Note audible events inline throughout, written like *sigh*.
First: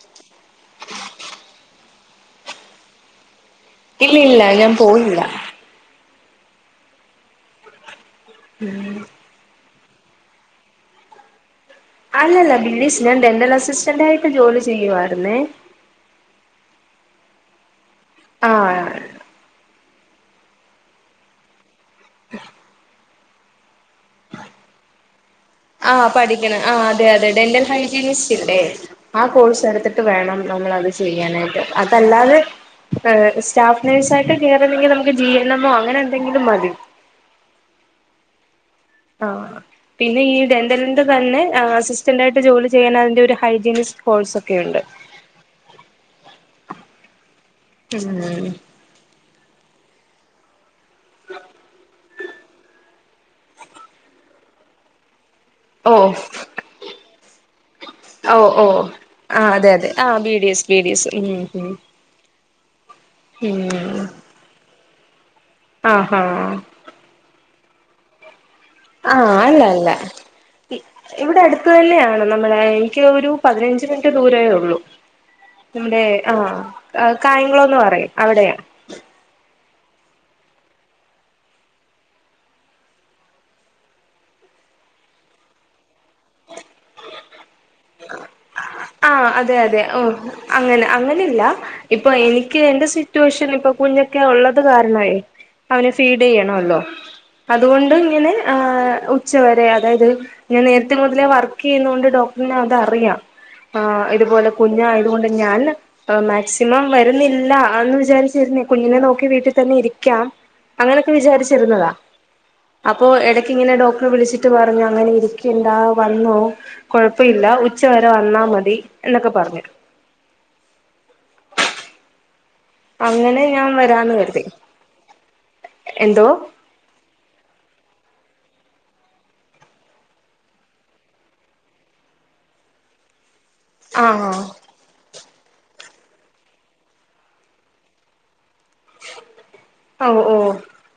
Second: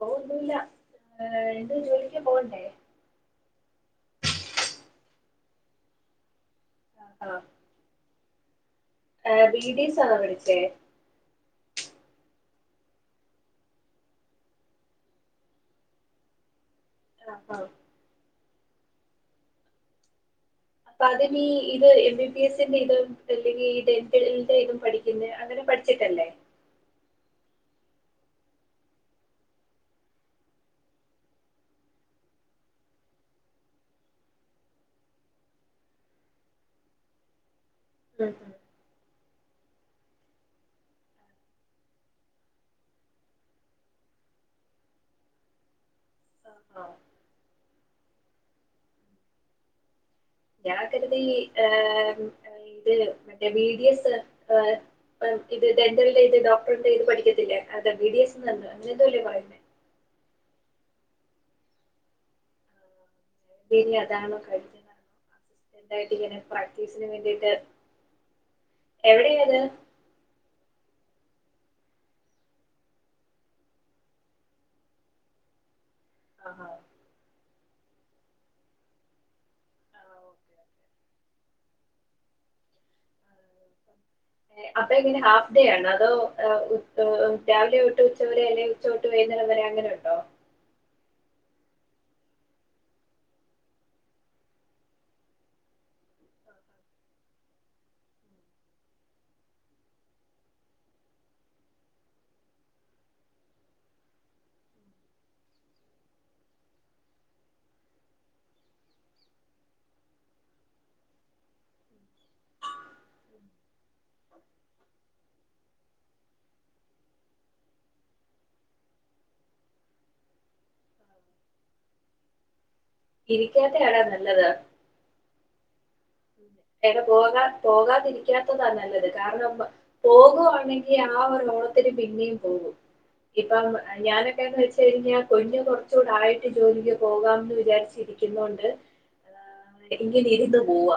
പോന്നല്ല ഏർ എന്ത ജോലിക്ക് പോവണ്ടേ ഇല്ല ഇല്ല ഞാൻ പോയിില്ല ആഹ് ആഹ ആർ ബീഡീസ് ആണോ വിളിച്ചേ അല്ലല്ല ബിനീഷ് ഞാൻ ഡെന്റൽ അസിസ്റ്റന്റ് ആയിട്ട് ജോലി ചെയ്യുുവരുന്നേ ആപ്പ ആഹ അപ്പൊ അതി നീ ഇത് എം ബി ബി എസ്ന്റെ ഇതും അല്ലെങ്കിൽ ഡെൻിന്റെ ഇതും പഠിക്കുന്ന അങ്ങനെ ആഹ് പഠിച്ചിട്ടല്ലേ പഠിക്കണം ആ അതെ അതെ ഡൽ ഹല്ല ആ കോഴ്സ് എടുത്തിട്ട് വേണം നമ്മളത് ചെയ്യാനായിട്ട് അതല്ലാതെ ് സ്റ്റാഫ് നേഴ്സ ആായിട്ട് കേയറുന്നെങ്കിൽ നമുക്ക് ജി എൻ എമോ അങ്ങനെ എന്തെങ്കിലും മതി ഉം ആ പിന്നെ ഈ രന്തലന്റെ തന്നെ അസിസ്റ്റന്റ് ആയിട്ട് ജോലി ചെയ്യാൻ അതിറെ ഒരു ഹൈജീനിസ് ഹൾസ് ഒക്കെയ ഉണ്ട് ആ ഉം ജാ കരുത ഈ ഇത് മറ്റേ മഡി എസ് ഇത് ഓഹ് ഡെന്റലില ഇത് ഡോക്ടറിന്റെ ഇത് പഠിക്കത്തില്ലേ അതെ ബി ഡി എസ്ന്ന്ന്നു അങ്ങന എന്തോല്ലോ പറയേ അത അതെ ആ എക്്പീരിയസ് ഉ അണോ കഴ അസ്റ്റന്ട്ട് ആഹാ ഇങ്ങനെ പ്രാക്ടീസിന് വേണ്ടിട്ട് ആഹ അല്ല അല്ല ഇവിടെ അടുത്ത തന്നെയാണ് നമ്മള എനിക്ക് ഒരു പതിനഞ്ച് മിനിറ്റ് ദൂരമേ ഉള്ളു ഇതിനു മുന്നേ ആഹാ ആഹ്കായംകുളംന്ന് പറയും അവിടെയാണ് ആഹ് ഓക്കെ ഓക്കെ അപ്പൊ എങ്ങനെ ഹാഫ് ഡേ ആണ് അതോ രാവിലെ തൊട്ട് ഉച്ചവരെ അല്ല ആഹ്അതെ അതെ ഓ അങ്ങനെ അങ്ങനെല്ല ഇപ്പൊ എനിക്ക് എന്റെ സിറ്റുവേഷൻ ഇപ്പൊ കുഞ്ഞൊക്കെ ഉള്ളത് കാരണമായി അവന് ഫീഡ് യ്യണല്ലോ അതുകൊണ്ട് ഇങ്ങനെ ഉച്ചവരെ അതായത് ഞാൻ നേരത്തെ മുതലേ വർക്ക് ചെയ്യുന്നൊണ്ട് ഡോ അപ്പ പിന്ന അതറിയാം ആഹ് ഇതുപോലെ കുഞ്ഞായതുകൊണ്ട് ഞാൻ മാക്സിമം വരുന്നില്ല എന്ന് വിചാരിച്ചിരുന്ന കുഞ്ഞിനെ നോക്കി വീട്ടിൽ തന്നെ ഇരിക്കാം അങ്ങനെയൊക്കെ വിചാരിച്ചിരുന്നതാ അപ്പോ ഇടക്ക് ഇങ്ങനെ ഡോക്ടറെ വിളിച്ചിട്ട് പറഞ്ഞു അങ്ങനെ ഇരിക്കണ്ടാ വന്നോ കൊഴപ്പ ഇല്ല *unintelligible* ഉച്ച വരെ വന്നാ മതി എന്നൊക്കെ പറഞ്ഞു അങ്ങനെ ഞാൻ ഇരിക്കാത്തയാടാ വരാന്ന് കരുതി എന്തോ ടെ പോകാ പോകാതിരിക്കും വിളിക്കാത്തതാ നല്ലത് കാരണം പോകുവാണെങ്കിൽ ആ ഒരു ഓണത്തിന് പിന്നെയും പോകും ഇപ്പം ആഹ് ഞാനൊക്കെന്ന് വെച്ച് കഴിഞ്ഞാൽ കുഞ്ഞ് കുറച്ചുകൂടായിട്ട് ജോലിക്ക് പോകാമെന്ന് വിചാരിച്ചിരിക്കുന്നുണ്ട് ഓ ഇങ്ങനെ ഓ ഇരുന്ന് പോവാ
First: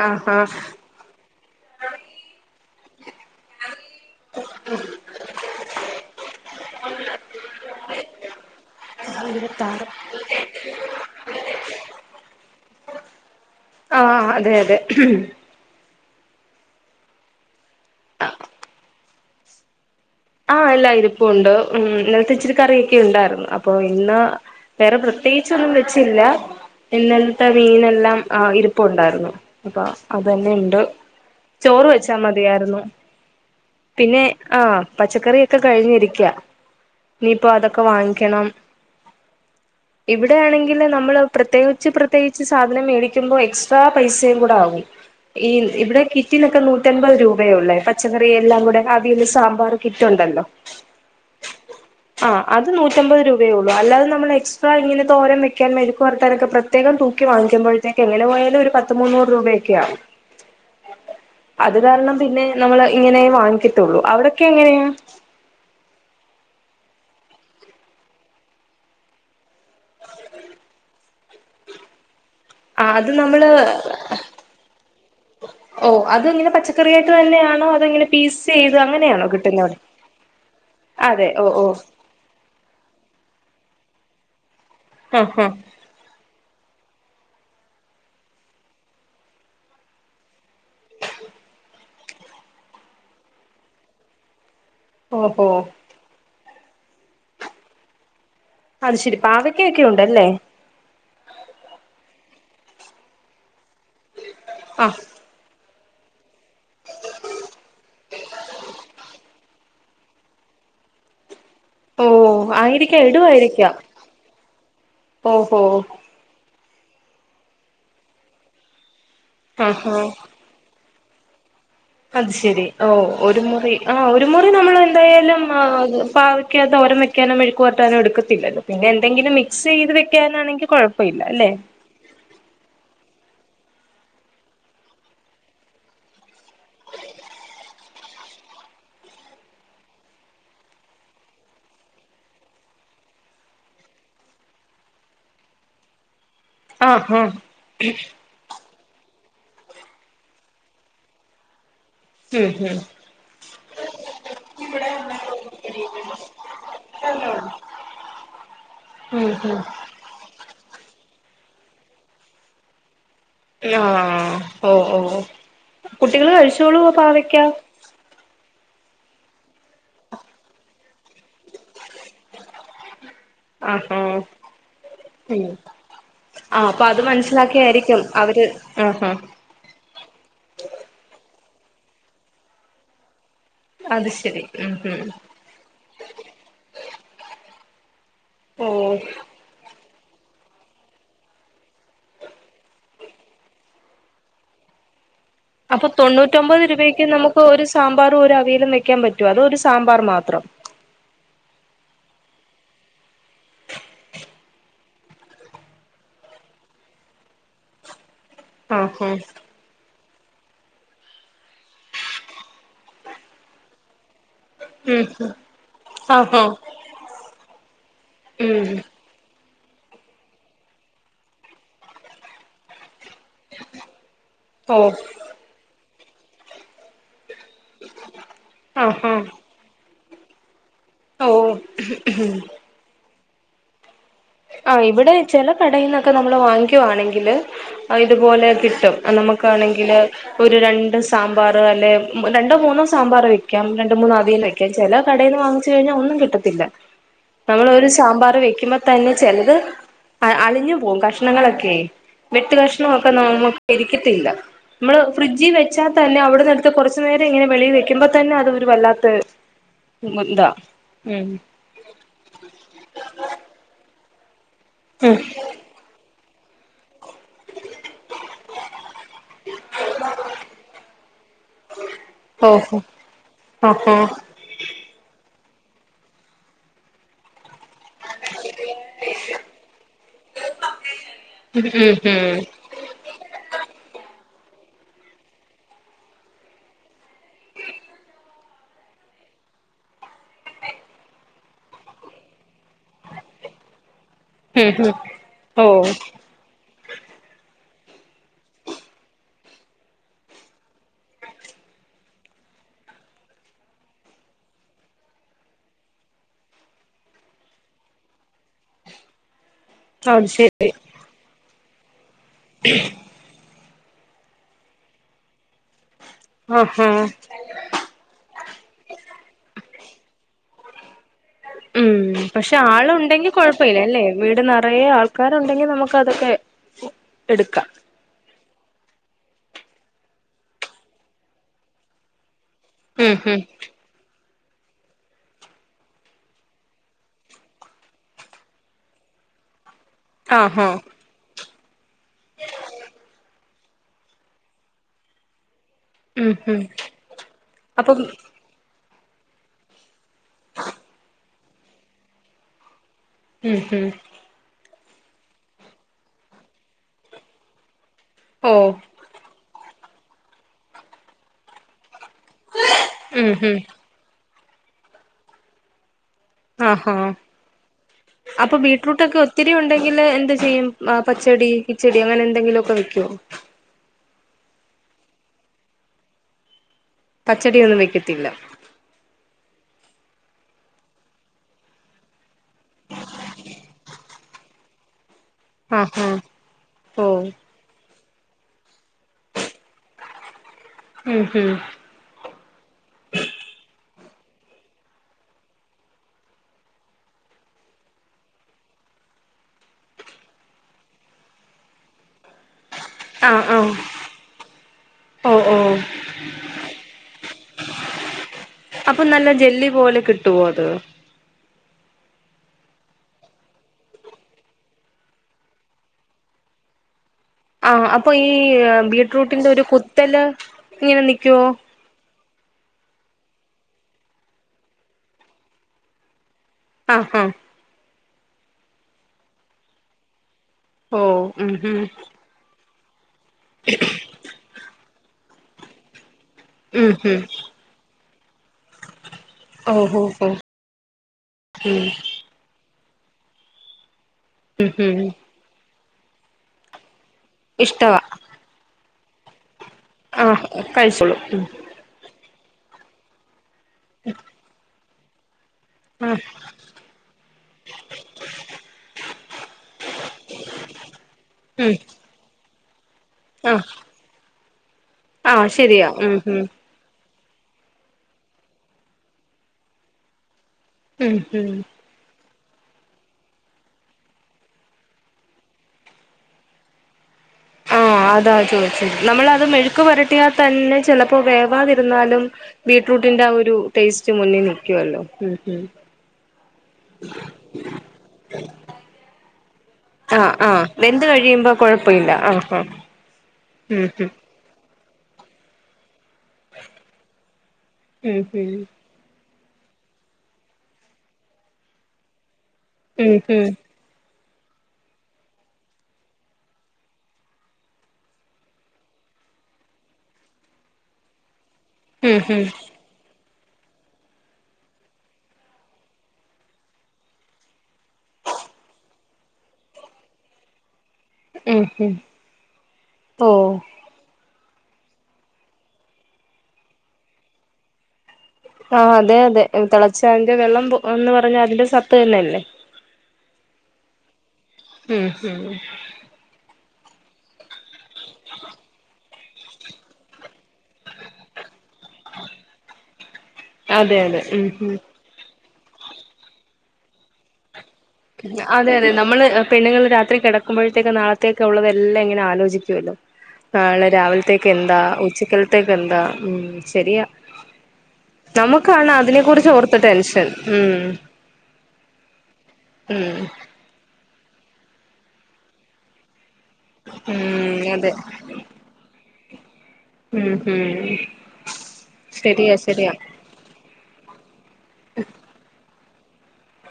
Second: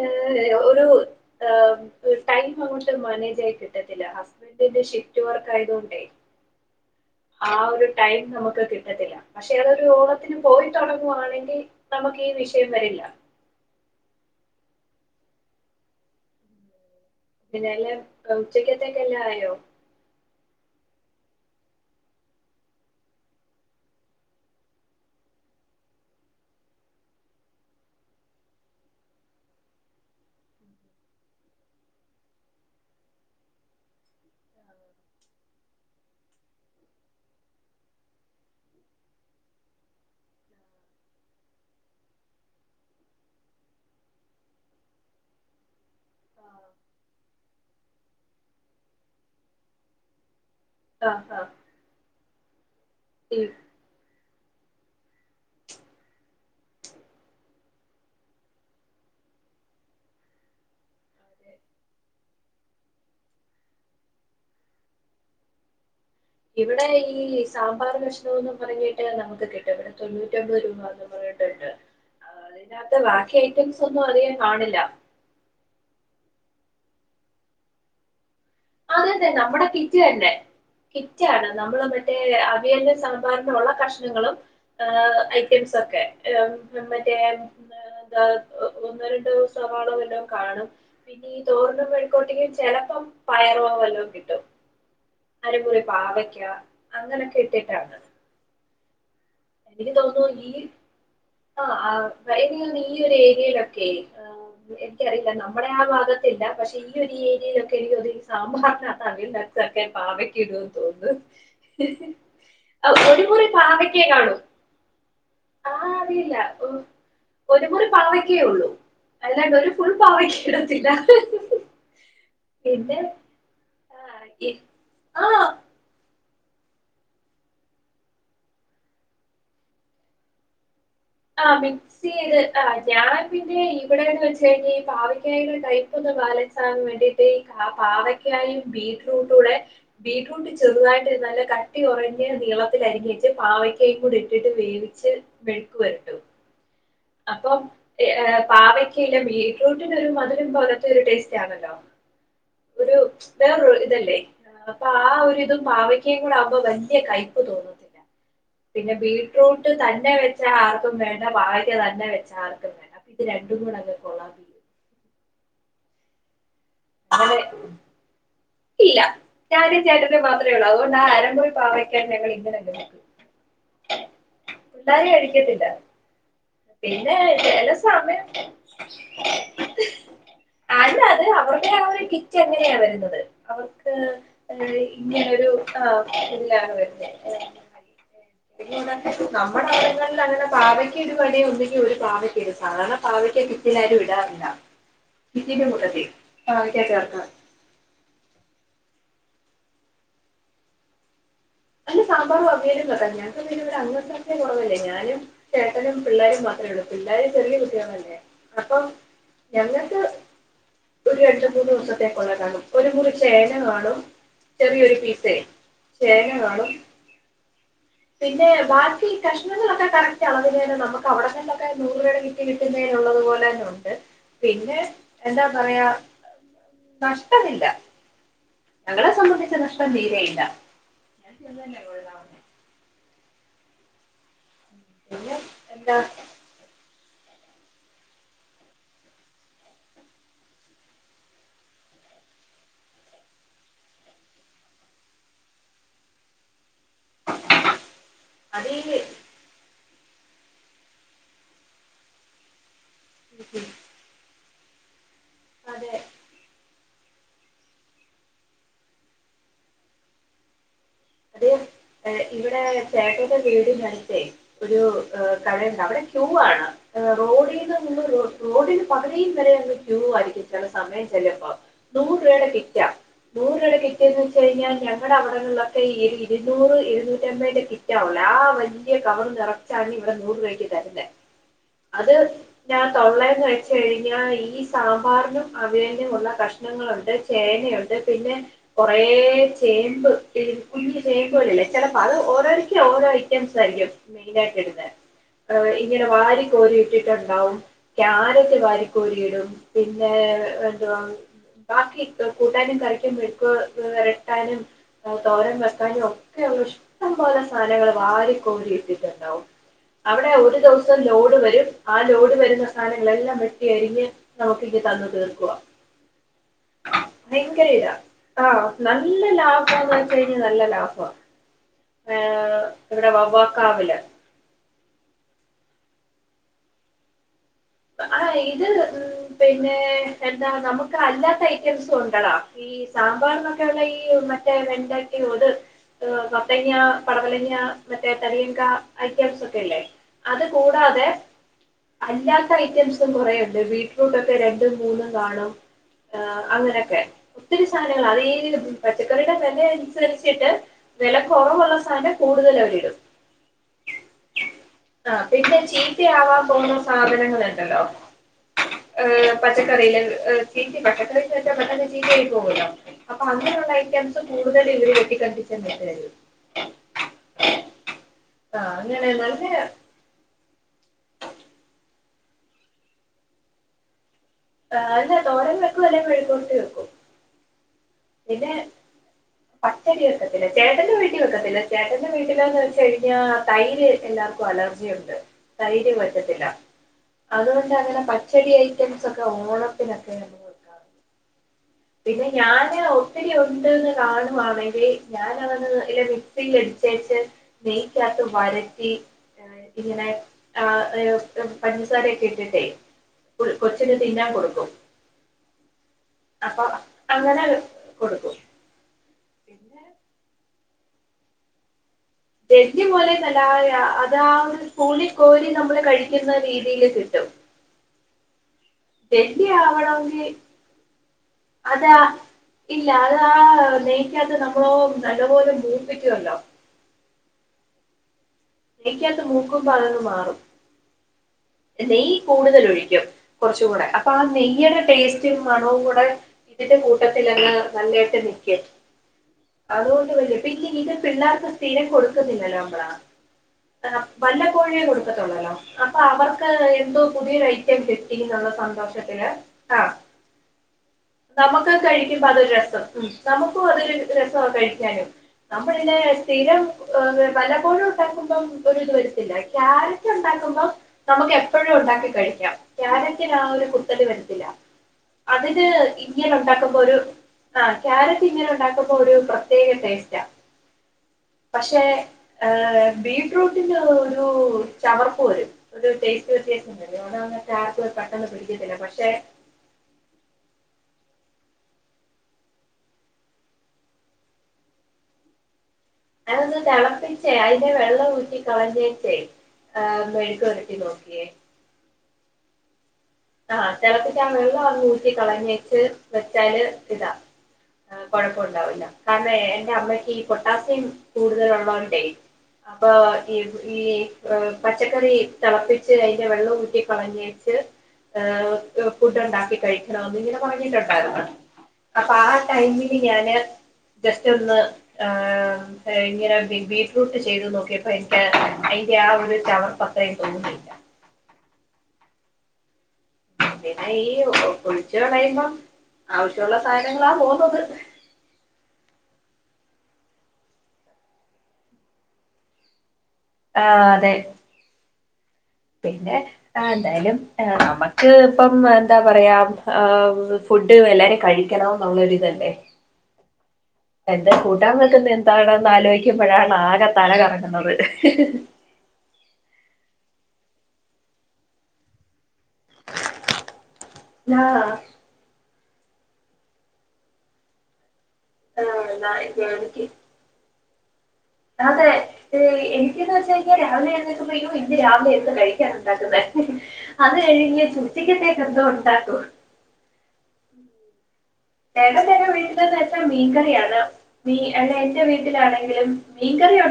ഏ ആഹ് ആഹ് ഒരു ടൈം ങ്ങട്ട് മനേ യി കിട്ടത്തില്ല ഹസ്ബൻഡിന്റെ ഷിഫ്റ്റ് വർക്ക് ആയതൊണ്ടേ ആ ഒരു ടൈം നമുക്ക് കിട്ടത്തില്ല പക്ഷെ ഇരുപത്താറ് അതൊരു ഓണത്തിന് പോയി തുടങ്ങുവാണെങ്കിൽ നമുക്ക് ഈ വിഷയം വരില്ല ആഹ് അതെ അതെ പിന്നെല്ല ഉച്ചക്കത്തേക്കെ എല്ലോ ആയോ ആഹ് എല്ലാം ഇരിപ്പുംണ്ട് ഇന്നലത്തെ ഇച്ചിരി കറിയൊക്കെ ഉണ്ടായിരുന്നു അപ്പൊ ഇന്ന് വേറെ പ്രത്യേകിച്ചൊന്നും വെച്ചില്ല ഇന്നലത്തെ മീനെല്ലാം ആ ഇരിപ്പ ണ്ടായിരുന്നു അപ്പൊ അത് തന്നെ ഉണ്ട് ചോറ് വെച്ചാ മതിയായിരുന്നു പിന്നെ ആഹ് പച്ചക്കറിയോക്കെ കഴിഞ്ഞിരിക്ക ഇനിയിപ്പോ അതൊക്കെ വാങ്ങിക്കണം *inaudible* ഇവിടെയാണെങ്കിൽ നമ്മൾ പ്രത്യേകിച്ച് പ്രത്യേകിച്ച് സാധനം മേടിക്കുമ്പോൾ എക്സ്ട്രാ പൈസയും കൂടെ ആകും ഈ ഇവിടെ കിറ്റിനൊക്കെ നൂറ്റൻമ്പത് രൂപയള്ളേ പച്ചക്കറിയ എല്ലാം കൂടെ അവിയല് സാമ്പാർ കിറ്റ്ണ്ടല്ലോ ആഹ് ആഹ് ആ അത് നൂറ്റമ്പത് രൂപയള്ളൂ അല്ലാതെ നമ്മള് എക്സ്ട്രാ ഇങ്ങനെതോരം വക്കാൻ മെഴുക്ക്പുരട്ടാനൊക്കെ പ്രത്യേക തൂക്കി വാങ്ങിക്കുമ്പഴത്തേക്ക എങ്ങനെ പോയാല ഒരു പത്ത് മുന്നൂറ് രൂപയ ക്യാ *inaudible* അത് കാരണം പിന്നെ നമ്മള് ഇങ്ങനെ വാങ്ങിക്കത്തുള്ളൂ അവിടെ ക്കെ എങ്ങനെയ ഇവിടെ ഈ സാമ്പാർ കഷ്ണമന്ന് പറഞ്ഞിട്ട് നമുക്ക് കിട്ടും ഇവിടെ തൊണ്ണൂറ്റിമ്പത് രൂപ എന്ന് പറഞ്ഞിട്ട് കിട്ടോ ആ ആഹ് അത് നമ്മള് അധികം കാണില്ല ഓ അത്ങ്ങനെ പച്ച കറിയായിട്ട് തന്നെയാണോ അതോ ഇങ്ങനെ പീസ് ചെയ്ത് അതെ അങ്ങനെയാണോ തെ കിട്ടുന്നെ നമ്മുടെ അവിടെ കിറ്റ് തന്നെ അതെ ഓ കിറ്റാണ് ഓ നമ്മള് മറ്റേ അവിയല്നും സാമ്പാറ്നും ഒ ള്ള കഷ്ണങ്ങളും ആ ഐറ്റംസ് ഒക്കെ മറ്റേ ഒന്നോ രണ്ട ദിവസ ആള വല്ലോ കാണും പിന്ന ഈ തോറിനും വെഴിക്കോട്ടും ചെിലപ്പം പയറോ വല്ലോ കിട്ടും ഓഹോ അതുപോലെ പാവ അങ്ങനൊക്കെ ഇട്ടിട്ടാണ് അത് ശരി പാവയ്ക്കൊക്കെ എനിയ്ക്കെ തോന്നു ഉണ്ടല്ലേ ഈ ആ ആയിലിനിൽ ഈ ഒരു ഏരിയാ യിലൊക്കെ ആ എനിക്കറിയില്ല നമ്മടെ ആ ഭാഗത്തൊക്കെ ഇല്ല പക്ഷെ ഈ ഒരു ഏരിയയിലൊക്കെ എനിക്ക് തോന്നുന്നു *unintelligible* സാമ്പാറിനകത്ത സർക്ക പാവക്ക ഓ ഒരു മുറി പാവയ്ക്കെ കാണും ഓ ഹോ ഒരു മുറി പാവയ്ക്കേ ഉള്ളൂ അല്ലാ ണ്ട് ഒരു ആ ഫുൾ ആ പാവയ്ക്ക ഇടത്തില്ല അത് ശരി ഓ പിന്നെ ഒരു മുറി ആ ഒരു മുറി ആഹ് നമ്മൾ എന്തായാലും ആഹ് ആ പാവയ്ക് യ്ക്ക തോരൻ വെയ്ക്കാനോ മെഴുപരട്ടാനോ എടുക്കത്തില്ലല്ലോ പിന്നെ എന്തെങ്കിലും മിക്സ് ചെയ്ത് വെക്കാനാണെങ്കിൽ കുഴപ്പം ആ മിക്സ് ചെയ്ത് ആ ഞാൻ പിന്നേയ് ഇവിടെന്നെ വെച്ചാനി ഈ പാവക്കായുടെ കൈപ്പൊന്ന് ബാലൻസ് ആകാൻ വേണ്ടിട്ട് പാവക്കായും പി ബ്റ്ററൂട്ടൂടെ ബീട്രൂട്ട് ചെറുതായിട്ടിരുന്നാലേ കട്ടി കുറഞ്ഞെ നീളത്തിലരിഞ്ഞേച്ച് പാവക് കേക്കൂടിട്ട് വേവിച്ച് മെഴുക്കെ പെരട്ടും ആ ആ അപ്പം ഏ പാവയ്ക്ക്- ക്കില്ല ബീറ്റ്റൂട്ടിനൊരു മധുരം പോലത്തെ ഒരു ടേസ്റ്റ് ആണല്ലോ ഉം ഉം ഒരു *unintelligible* വേറൊ ഇതല്ലേ അപ്പ ആ ഒരിതും പാവയ്യ്ക്കേം കൂടെ അവുമ്പം വലിയ കയപ്പ് തോന്നത്തില്ല പിന്നെ ഉം ഉം ബ്റ്ററൂട്ടെ തന്നെ വെച്ചാ ആർക്കും വേണ്ട പാവക്ക തന്നെ വെച്ചാ ആർക്കും വേണ്ട ഇത് രണ്ടും കൂടെ അങ്ങ് കൊളാബ് ആഹ ചെയ്യും ഓ ഓ ഓ കുട്ടികള് കഴിച്ച് ട്ടോളൂ അങ്ങനെ പാവയ്ക്കാ ഇല്ല ഞാനും ചേട്ടനും മാത്രേ ഉള്ളൂ അതുകൊണ്ട് ആ അരമുറി പാവക്ക ഞങ്ങൾ ഇങ്ങനെ വക്കും ആഹാ പിള്ളാരെ ഉം കഴിക്കത്തില്ല ആ അപ്പൊ അത് പിന്നെ ചെല മനസ്സിലാക്കിയായിരിക്കും സമയത്തെ അവര് ആഹാ അല്ല അതവരുടെ ആ ഒരു കിറ്റ് അ ങ്ങനെയാ വരുന്നത് അവർക്ക് അത് ശരി ഏ ഉം ഉം ഇങ്ങനൊരു ആ ഇതി ലാണ് വരുന്നേ ഓ ഇതു പോലെ തന്നെ നമ്മടവിടേം ഇതല്ല അങ്ങനെ പാവക്കിതുവരെ ഒന്നുകിൽ ഒരു പാവക്ക ഒരു സാധാരണ പാവയ്ക്ക കിറ്റിലാരും ഇടാറില്ല *inaudible* അപ്പ കൂട്ടത്തിൽ തൊണ്ണൂറ്റൊമ്പത് പാവയ്ക്ക രൂപയ്ക്ക് ചേർക്കാം നമുക്ക് ഒരു സാമ്പാറും ഒരു അവിയയിലും വെയ്ക്ക് യ്ക്കാൻ ൻ പറ്റും അതും ഒരു സാമ്പാർ മാത്രം അതിനു സാമ്പാറും അവിയലും വെക്കാം ഞാൻ ഞങ്ങക്ക് പിന്നിവിടെ *unintelligible* കുറവല്ലേ ഞാനും ചേട്ടനും പിള്ളേരും മാത്രേ ഒള്ളൂ പിള്ളാരെ തെള്ളി വീട്ടിയോണം അല്ലേ അപ്പം ആഹാ ഞങ്ങക്ക് ഒരു രണ്ട് മൂന്ന് ദിവസത്തേക്കുള്ള കാണും ഒരു മുറി ചേന കാണും ചെറിയ ഒരു ഉം പീസേ ചേന ന ആഹാ കാണും പിന്നെ ഉം ബാക്കി കഷ്ണ പ്രനങ്ങളൊക്കെ *unintelligible* അതിലേറെ നമുക്ക് അവിടെന്നൊന്നൊക്കെ നൂറ് രൂപേടെ കിറ്റ് കിട്ടുന്നേ ഉള്ളതു പോലന്നെ ഉണ്ട് ഓ പിന്നെ എന്താ പറയാ കഷ് ട്ടുന്നില്ല ഞങ്ങളെ ആഹാ സംബന്ധിച്ച് നഷ്ടം തീരെ ഇല്ല ഞാൻ ഓ ചന്തല്ലേ കൊഴതാന്നെ *unintelligible* ആ ഇവിടേം പിന്നെ ചില എന്താ കടയിൽന്നൊക്കെ നമ്മള് വാങ്ങിക്കുവാണെങ്കിൽ ങ്കിലെ ഇതുപോലെ കിട്ടും നമുക്കാണെങ്കിലെ ഒരു രണ്ട് സാമ്പാറോ അല്ലെ രണ്ടോ മൂന്നോ സാമ്പാറു വെയ് ക്കാം രണ്ടു മൂന്നവിയൽ വെയ്ക്കാം ചെല കടെന്ന് വാങ്ങിച്ചു കഴിഞ്ഞാൽ ഒന്നും കിട്ടത്തില്ല നമ്മളൊരു ഒരു സാമ്പാറു വെയ് ക്കു അത് ഈ പ്പത്തന്നെ ചെലത് അ അളിഞ്ഞു പോം കഷ്ണങ്ങളൊക്കേ വെട്ടു കഷ ണൊക്കെ നമുക്ക് ഇരിക്കത്തില്ല നമ്മള് ഫ്രിഡ്ജി അതെ വച്ചാത്തന്നെ അവിടു ന്നെടുത്ത് കുറച്ച് നേരെ ഇങ്ങനെ വെളി വെക്കുമ്പത്ത ന്നെ അതു വല്ലാത്ത ഇതാ ഉം അതെ ഏ ഇവിടെ ചേട്ടന്റെ വീടിനടുത്തെ ഒരു ഉം കടെണ്ട് അവിടെ ക്യൂ ആണ് എ റോഡീന്നെ മുമ്പേ ഒടുവിൽ പകുതീം നേര അങ്ങു ക്യൂ ആയിരിയ്ക്കും ചെല സമയം ചെല്ലുമ്പം നൂറ് രൂപയുടെ ഓഹോ കിറ്റാ നൂറു രൂപേടെ ആഹ് ആഹ് കിറ്റെന്ന് വെച്ച് കഴിഞ്ഞാൽ ഞങ്ങടെ അവിടങ്ങളിലൊക്കെ ഇത് ഇരുന്നൂറ് എഴുന്നൂറ്റമ്പതിന്റെ കിറ്റ് റ്റാ ഒള്ളെ വലിയ കവറു നിറച്ചാണ് ഇവിടെ നൂറു രൂപയ്ക്കെ തരുന്നേ ഉം ഉം അത് ഉം ഞാൻ തലേന്ന് കഴിച്ച് കഴിഞ്ഞാ ഈ സാമ്പാറിനും അവിയലിനുമുള്ള കഷ്ണങ്ങളുണ്ട് ചേനയുണ്ട് പിന്നെ കുറേചേ മ്പ് ചേമ്പ്കു ഞ്ഞു ചേമ്പുകളി ല്ലേ ചിലപ്പോ അത് ഓരോ എല്ലാം ഓരോ ഐറ്റംസ് ആയിരിക്കും മെയിൻ ആയിട്ട് ഉം ഇടുന്നെ ഉം ഓ ഇങ്ങനെ വാരി കോരി ഇട്ടിട്ടുണ്ടാവും ക്യാരറ്റ് വാരി കോരി ഇടും പിന്നെ എന്തുവ ബാക്കി കൂട്ടാനും ക റിക്കും മെഴുക്കു വിരട്ടാനും തോരം വെക്കാാനും ഒക്കെ അവ ഇഷ്ടംപോലെ സാധനങ്ങൾ വാരി കോോരി ഇട്ടിട്ടുണ്ടാവും അത് അവിടെ ഒരു ശരി ദിവസം ലോഡ് വരും ആ ലോഡ് വരുന്ന സാധനങ്ങളെല്ലാം അ രിഞ്ഞ് നമുക്കു ഇ ങ്ങു. തന്നു തീർക്കു വ ആഹാ ഭയങ്കര ഇത ആഹ നല്ല ലാഭംന്ന് വച്ച ഇത് നല്ല ലാഫമ ഉം പക്ഷെ ആൾ ഇവിടെ ഉണ്ടെങ്കി കൊഴപ്പമി ല്ല വവ്വാക്കാവില് അല്ലേ വീട് നിറയെ ആൾക്കാരുണ്ടെങ്കിൽ നമുക്ക് നമുക്കു അതൊക്കെ എടുക്കാം ആഹ ഇത് ഉ പിന്നെ എന്താ നമുക്ക് അല്ലാത്ത ഐറ്റംസും ഉണ്ടടാ ഈ ഉം ഉം സാമ്പാറിനു ഒ ക്കെയുള്ള ഈ മറ്റേ വണ്ടക്ക അ. ത് മത്തങ്ങ പടവലങ്ങ മറ്റേ എയറ്റംസ് ഒക്കെയി ല്ലേ അത് ആഹാ കൂടാതെ അല്ലാ ഐറ്റംസും കുറേഒ ണ്ട് ബീറ്റ്റൂട്ട ഒക്കെ രണ്ടും മൂന്നും കാണും ആ് ഉം ഉം അങ്ങനെയൊക്കെ ഒത്തിരി അപ്പം സാധനങ്ങൾ അത് ഈ പച്ചക്കറിയുടെ വിലയനുസരിച്ചിട്ട് വില കുറവുള്ള സാധനം കൂടുതൽ അവരി ടും ഉം ഹം ആ പിന്നെ ചീത്തയാവാൻ പോകുന്ന സാധനങ്ങൾ ഉണ്ടല്ലോ ഓ അഹ പച്ചക്കറി കല്ല ച പറ്റ കല്ല പ ചീത്തആ യി പോകുമല്ലോ അപ്പൊ ഉം ഉം അങ്ങനെയുള്ള ഐറ്റംസ് കൂടുതലും ഇവര് വെട്ട്ടി കണ്ടിച്ചതരുന്നത് ആഹഹ അപ്പൊ ആഹ് ബീറ്റ് അങ്ങനെ റൂട്ടൊക്കെ നല്ല ഒത്തിരി ഉണ്ടെങ്കില് എന്ത് ചെയ്യും പച്ചടി കിച്ചടി അങ്ങനെ എന്തെങ്കിലുമൊ ക്കെ വെക്കോ ആ അല്ലാ തോരൻ വെക്കും മെഴുക് വിരട്ടി വെക്കും പച്ചടി ഒ ന്നും വെക്കത്തില്ല പപച്ചടി വെക്കത്തില്ല ചേട്ടന്റെ വീട്ടിൽ വെക്കത്തില്ല ചേട്ടന്റെ വീട്ടിൽ എ ന്ന് വച്ചച്ച് കഴിഞ്ഞാ തൈര് എല്ലാർക്കും അലർജിഒ ണ്ട് തൈര് ആഹാ പറ്റത്തില്ല ഓ അതുകൊണ്ട് അങ്ങനെ പ ച്ചെടി ഐറ്റംസ് ഒക്കെ ഓണത്തിനൊക്കെ നമുക്ക് ക്കാം ഉം ഹം പിന്നെ ഞാന് ഒത്തിരി ഉണ്ടന്ന് കാണുവാണെങ്കിൽ ഞാ ൻ അതങ്ങ് ന ഇലെ മിക്സി എടുത്തു തഎടുത്ത് നെയ്ത്ത വരറ്റി ഇങ്ങനെ ആ പഞ്ചസാരയൊക്കെ ഇട്ടിട്ടേ ആഹ് ഒരു ആഹ് കൊച്ചി ന് തിന്നാൻ കൊടുക്കും ഓ ഓ അപ്പൊ അങ്ങനെ കൊടുക്കും അപ്പൊ നല്ല ജെല്ലി പിന്നെ പോലെ കിട്ടുവോ അത് ജെല്ലി പോലെന്നല്ല അതാ ഒരു കോരി കോരി നമ്മള് കഴിക്കുന്ന രീതിൽ കിട്ടും ആഹ് അപ്പൊ ഈ ബീറ്റ് ജെല്ലി റൂട്ടിന്റെ ഒരു കുത്തല് ആവണമെങ്കിൽ ഇങ്ങനെ നി ക്കുവോ അതാ ഇല്ല അത് ആ നെയ്ക്കാ ത്തു നമ്മ ളു നല്ലപോലെ മൂപ്പിക്കുമല്ലോ ആഹ് ആഹ നെയ്ക്കകത്ത് ത്തു മൂക്കുമ്പോ അതങ്ങു മാറും ഓ ഉം ഉം നെയ്യ് കൂടുതൽ ഒഴിക്കും കുറച്ചും കൂടെ അപ്പൊ ആ നെയ്യുടെ ടേസ്റ്റ് മണവും കൂടെ ഇതിന്റെ ഉം ഉം കൂട്ടത്തിലു നല്ലതാ യിട്ട് നിക്കും ഓഹോ അതുകൊണ്ട് ന ഹോ ല്ലത ഇത് പിള്ളേർക്ക് ഉം സ്ഥിരം കൊടുക്കുന്നില്ലല്ലോ നമ്മള് വല്ല ഉം പോഴുമേ ഉം കൊടുക്കത്തുള്ളല്ലോ അപ്പൊ അവർക്ക് എന്തോ പുതിയ ഐറ്റം ഇഷ്ടവാ കിട്ടി എന്നുള്ള സന്തോഷത്തില ആഹ കഴിച്ചോളും ഉം പ്പ് അതൊരു രസം ഉം നമുക്കും അതൊരു രസ കഴിക്കാന് നമ്മള് പിന്നെ ആഹ് സ്ഥിരം വല്ലപ്പോഴും ഉണ്ടാക്കുമ്പം ഒരുത് വരത്തില്ല *unintelligible* *unintelligible* ഉണ്ടാക്കുമ്പോ നമുക്ക് എപ്പഴും ഉം ഉണ്ടാക്കി കഴിക്കാം കാരറ്റിന് ആ ഒരു ആഹ് കുത്തല് വരത്തില്ല ആഹ് അതില് ശരിയാ ഉം ഉം ഇന്ത്യനുണ്ടാക്കുമ്പോരു ആ ക്യാരറ്റ് ഇങ്ങനെ ഉണ്ടാക്കുമ്പൊരു പ്രത്യേക ടേസ്റ്റ ഉം ഉം ആ ബീറ്റ്റൂട്ടിന്റെ ഒരു ചവർപ്പ് വരും ഒരു ടേസ്റ്റ് വ്യത്യാസം വെരും അതാണ് ആ അതാ ചോയിച്ചെ നമ്മളത് മെഴുക്ക് പൊരട്ടിയാത്തന്നെ ചിലപ്പോ വേവാതെ ര്ന്നാലും ബീറ്റ്റൂട്ടിന്റെ ആ ഒരു ടേസ്റ്റ് മുന്നിൽ നിക്കുവല്ലോ അതൊന്ന് തിളപ്പിച്ച് അതിന്റെ വെള്ളം ഊറ്റി കളഞ്ഞേച്ചേ ആ മെഴുക്ക് ആ പുരട്ടി വെന്ത് നോക്കിയേ കഴിയുമ്പോ കൊഴപ്പല്ല ആ ആ ആ തെളപ്പിച് ആ വെള്ളങ്ങൂറ്റി കളഞ്ഞേച്ച് വെച്ചാല് ഇതാ ഉം ഉം കൊഴപ്പണ്ടാവൂല്ല *unintelligible* എന്റെ അമ്മയ്ക്ക് ഈ പൊട്ടാസ്യം കൂടുതലുള്ളോണ്ടേ അപ്പൊ ഉം ഉം ഈ ഉം ഈ ഏ പച്ചക്കറി തെളപ്പിച്ച് അയിന്റെ വെള്ളം ഊറ്റി കളഞ്ഞിട്ട് ഫുഡ് ണ്ടാക്കി കഴിക്കണന്ന് ഇങ്ങനെ പറഞ്ഞിട്ടൊണ്ടായിരുന്നു അപ്പൊ ആ ഉം ഉം ടൈമില് ഞാന് ജസ്റ്റ് ഒന്ന് ഇങ്ങനെ ബീറ്റ്റൂട്ട് ചെയ്ത് നോക്കിയപ്പോ എനിക്ക് അയിന്റെ ആ *unintelligible* ഉം ഉം ഓഹ് *inaudible* ഒച്ചയടയുമ്പോ ആവശ്യള്ള സാധനങ്ങളാ പോന്നത് ആ അതെ അതെ തിളച്ച അതിന്റെ വെള്ളം ന്ന് പറഞ്ഞ അതിന്റെ സത്ത് തന്നെല്ലേ ആ അതെ ഉം പിന്നെ എന്തായാലും നമുക്ക് ഇപ്പം എന്താ പറയാ ഫുഡ് എല്ലാരും കഴിക്കണംന്നുള്ളരിതല്ലേ അതെ അതെ എന്താ ഉം ഉം കൂട്ടാവെക്ക്ന്നത് എന്താണെന്നാലോചിക്കുമ്പളാണ് ആകെ തല കറങ്ങുന്നത് അതെ അതെ നമ്മള് പെണ്ണുങ്ങള് രാത്രി കെടക്കുമ്പോഴത്തേക്ക് നാളത്തേക്കൊള്ളത് എല്ലാംങ്ങനെ ആലോചി ക്കൊല്ലോ നാളെ ആ രാവിലത്തേക്ക് എന്താ ഉച്ച ത്തേക്കെന്താ ഉം ശെരിയാ നമുക്കാണ് അതിനെ കുറിച്ച് ഓർത്ത് എനിക്ക് ടെൻഷൻ ഉം അതെ എനിക്ക് ന്ന് ഉം വെച്ച രാവിലെ എഴുന്നേ ഇന്ന് രാവിലെ എന്താ കഴിക്കാനുണ്ടാക്കുന്നേ അത് കഴിഞ്ഞ് ഉം അതെ ഉച്ചത്തേക്ക് എന്ത് ഉണ്ടാക്കും ഉം ഉം *unintelligible* ശരിയാ വീട്ടിലെന്ന് ശരിയാ വെച്ചാ മീൻകറിയാണ് മീ അ എന്റെ വീട്ടിലാണെങ്കിലും മീൻ കറി ഒട്ട്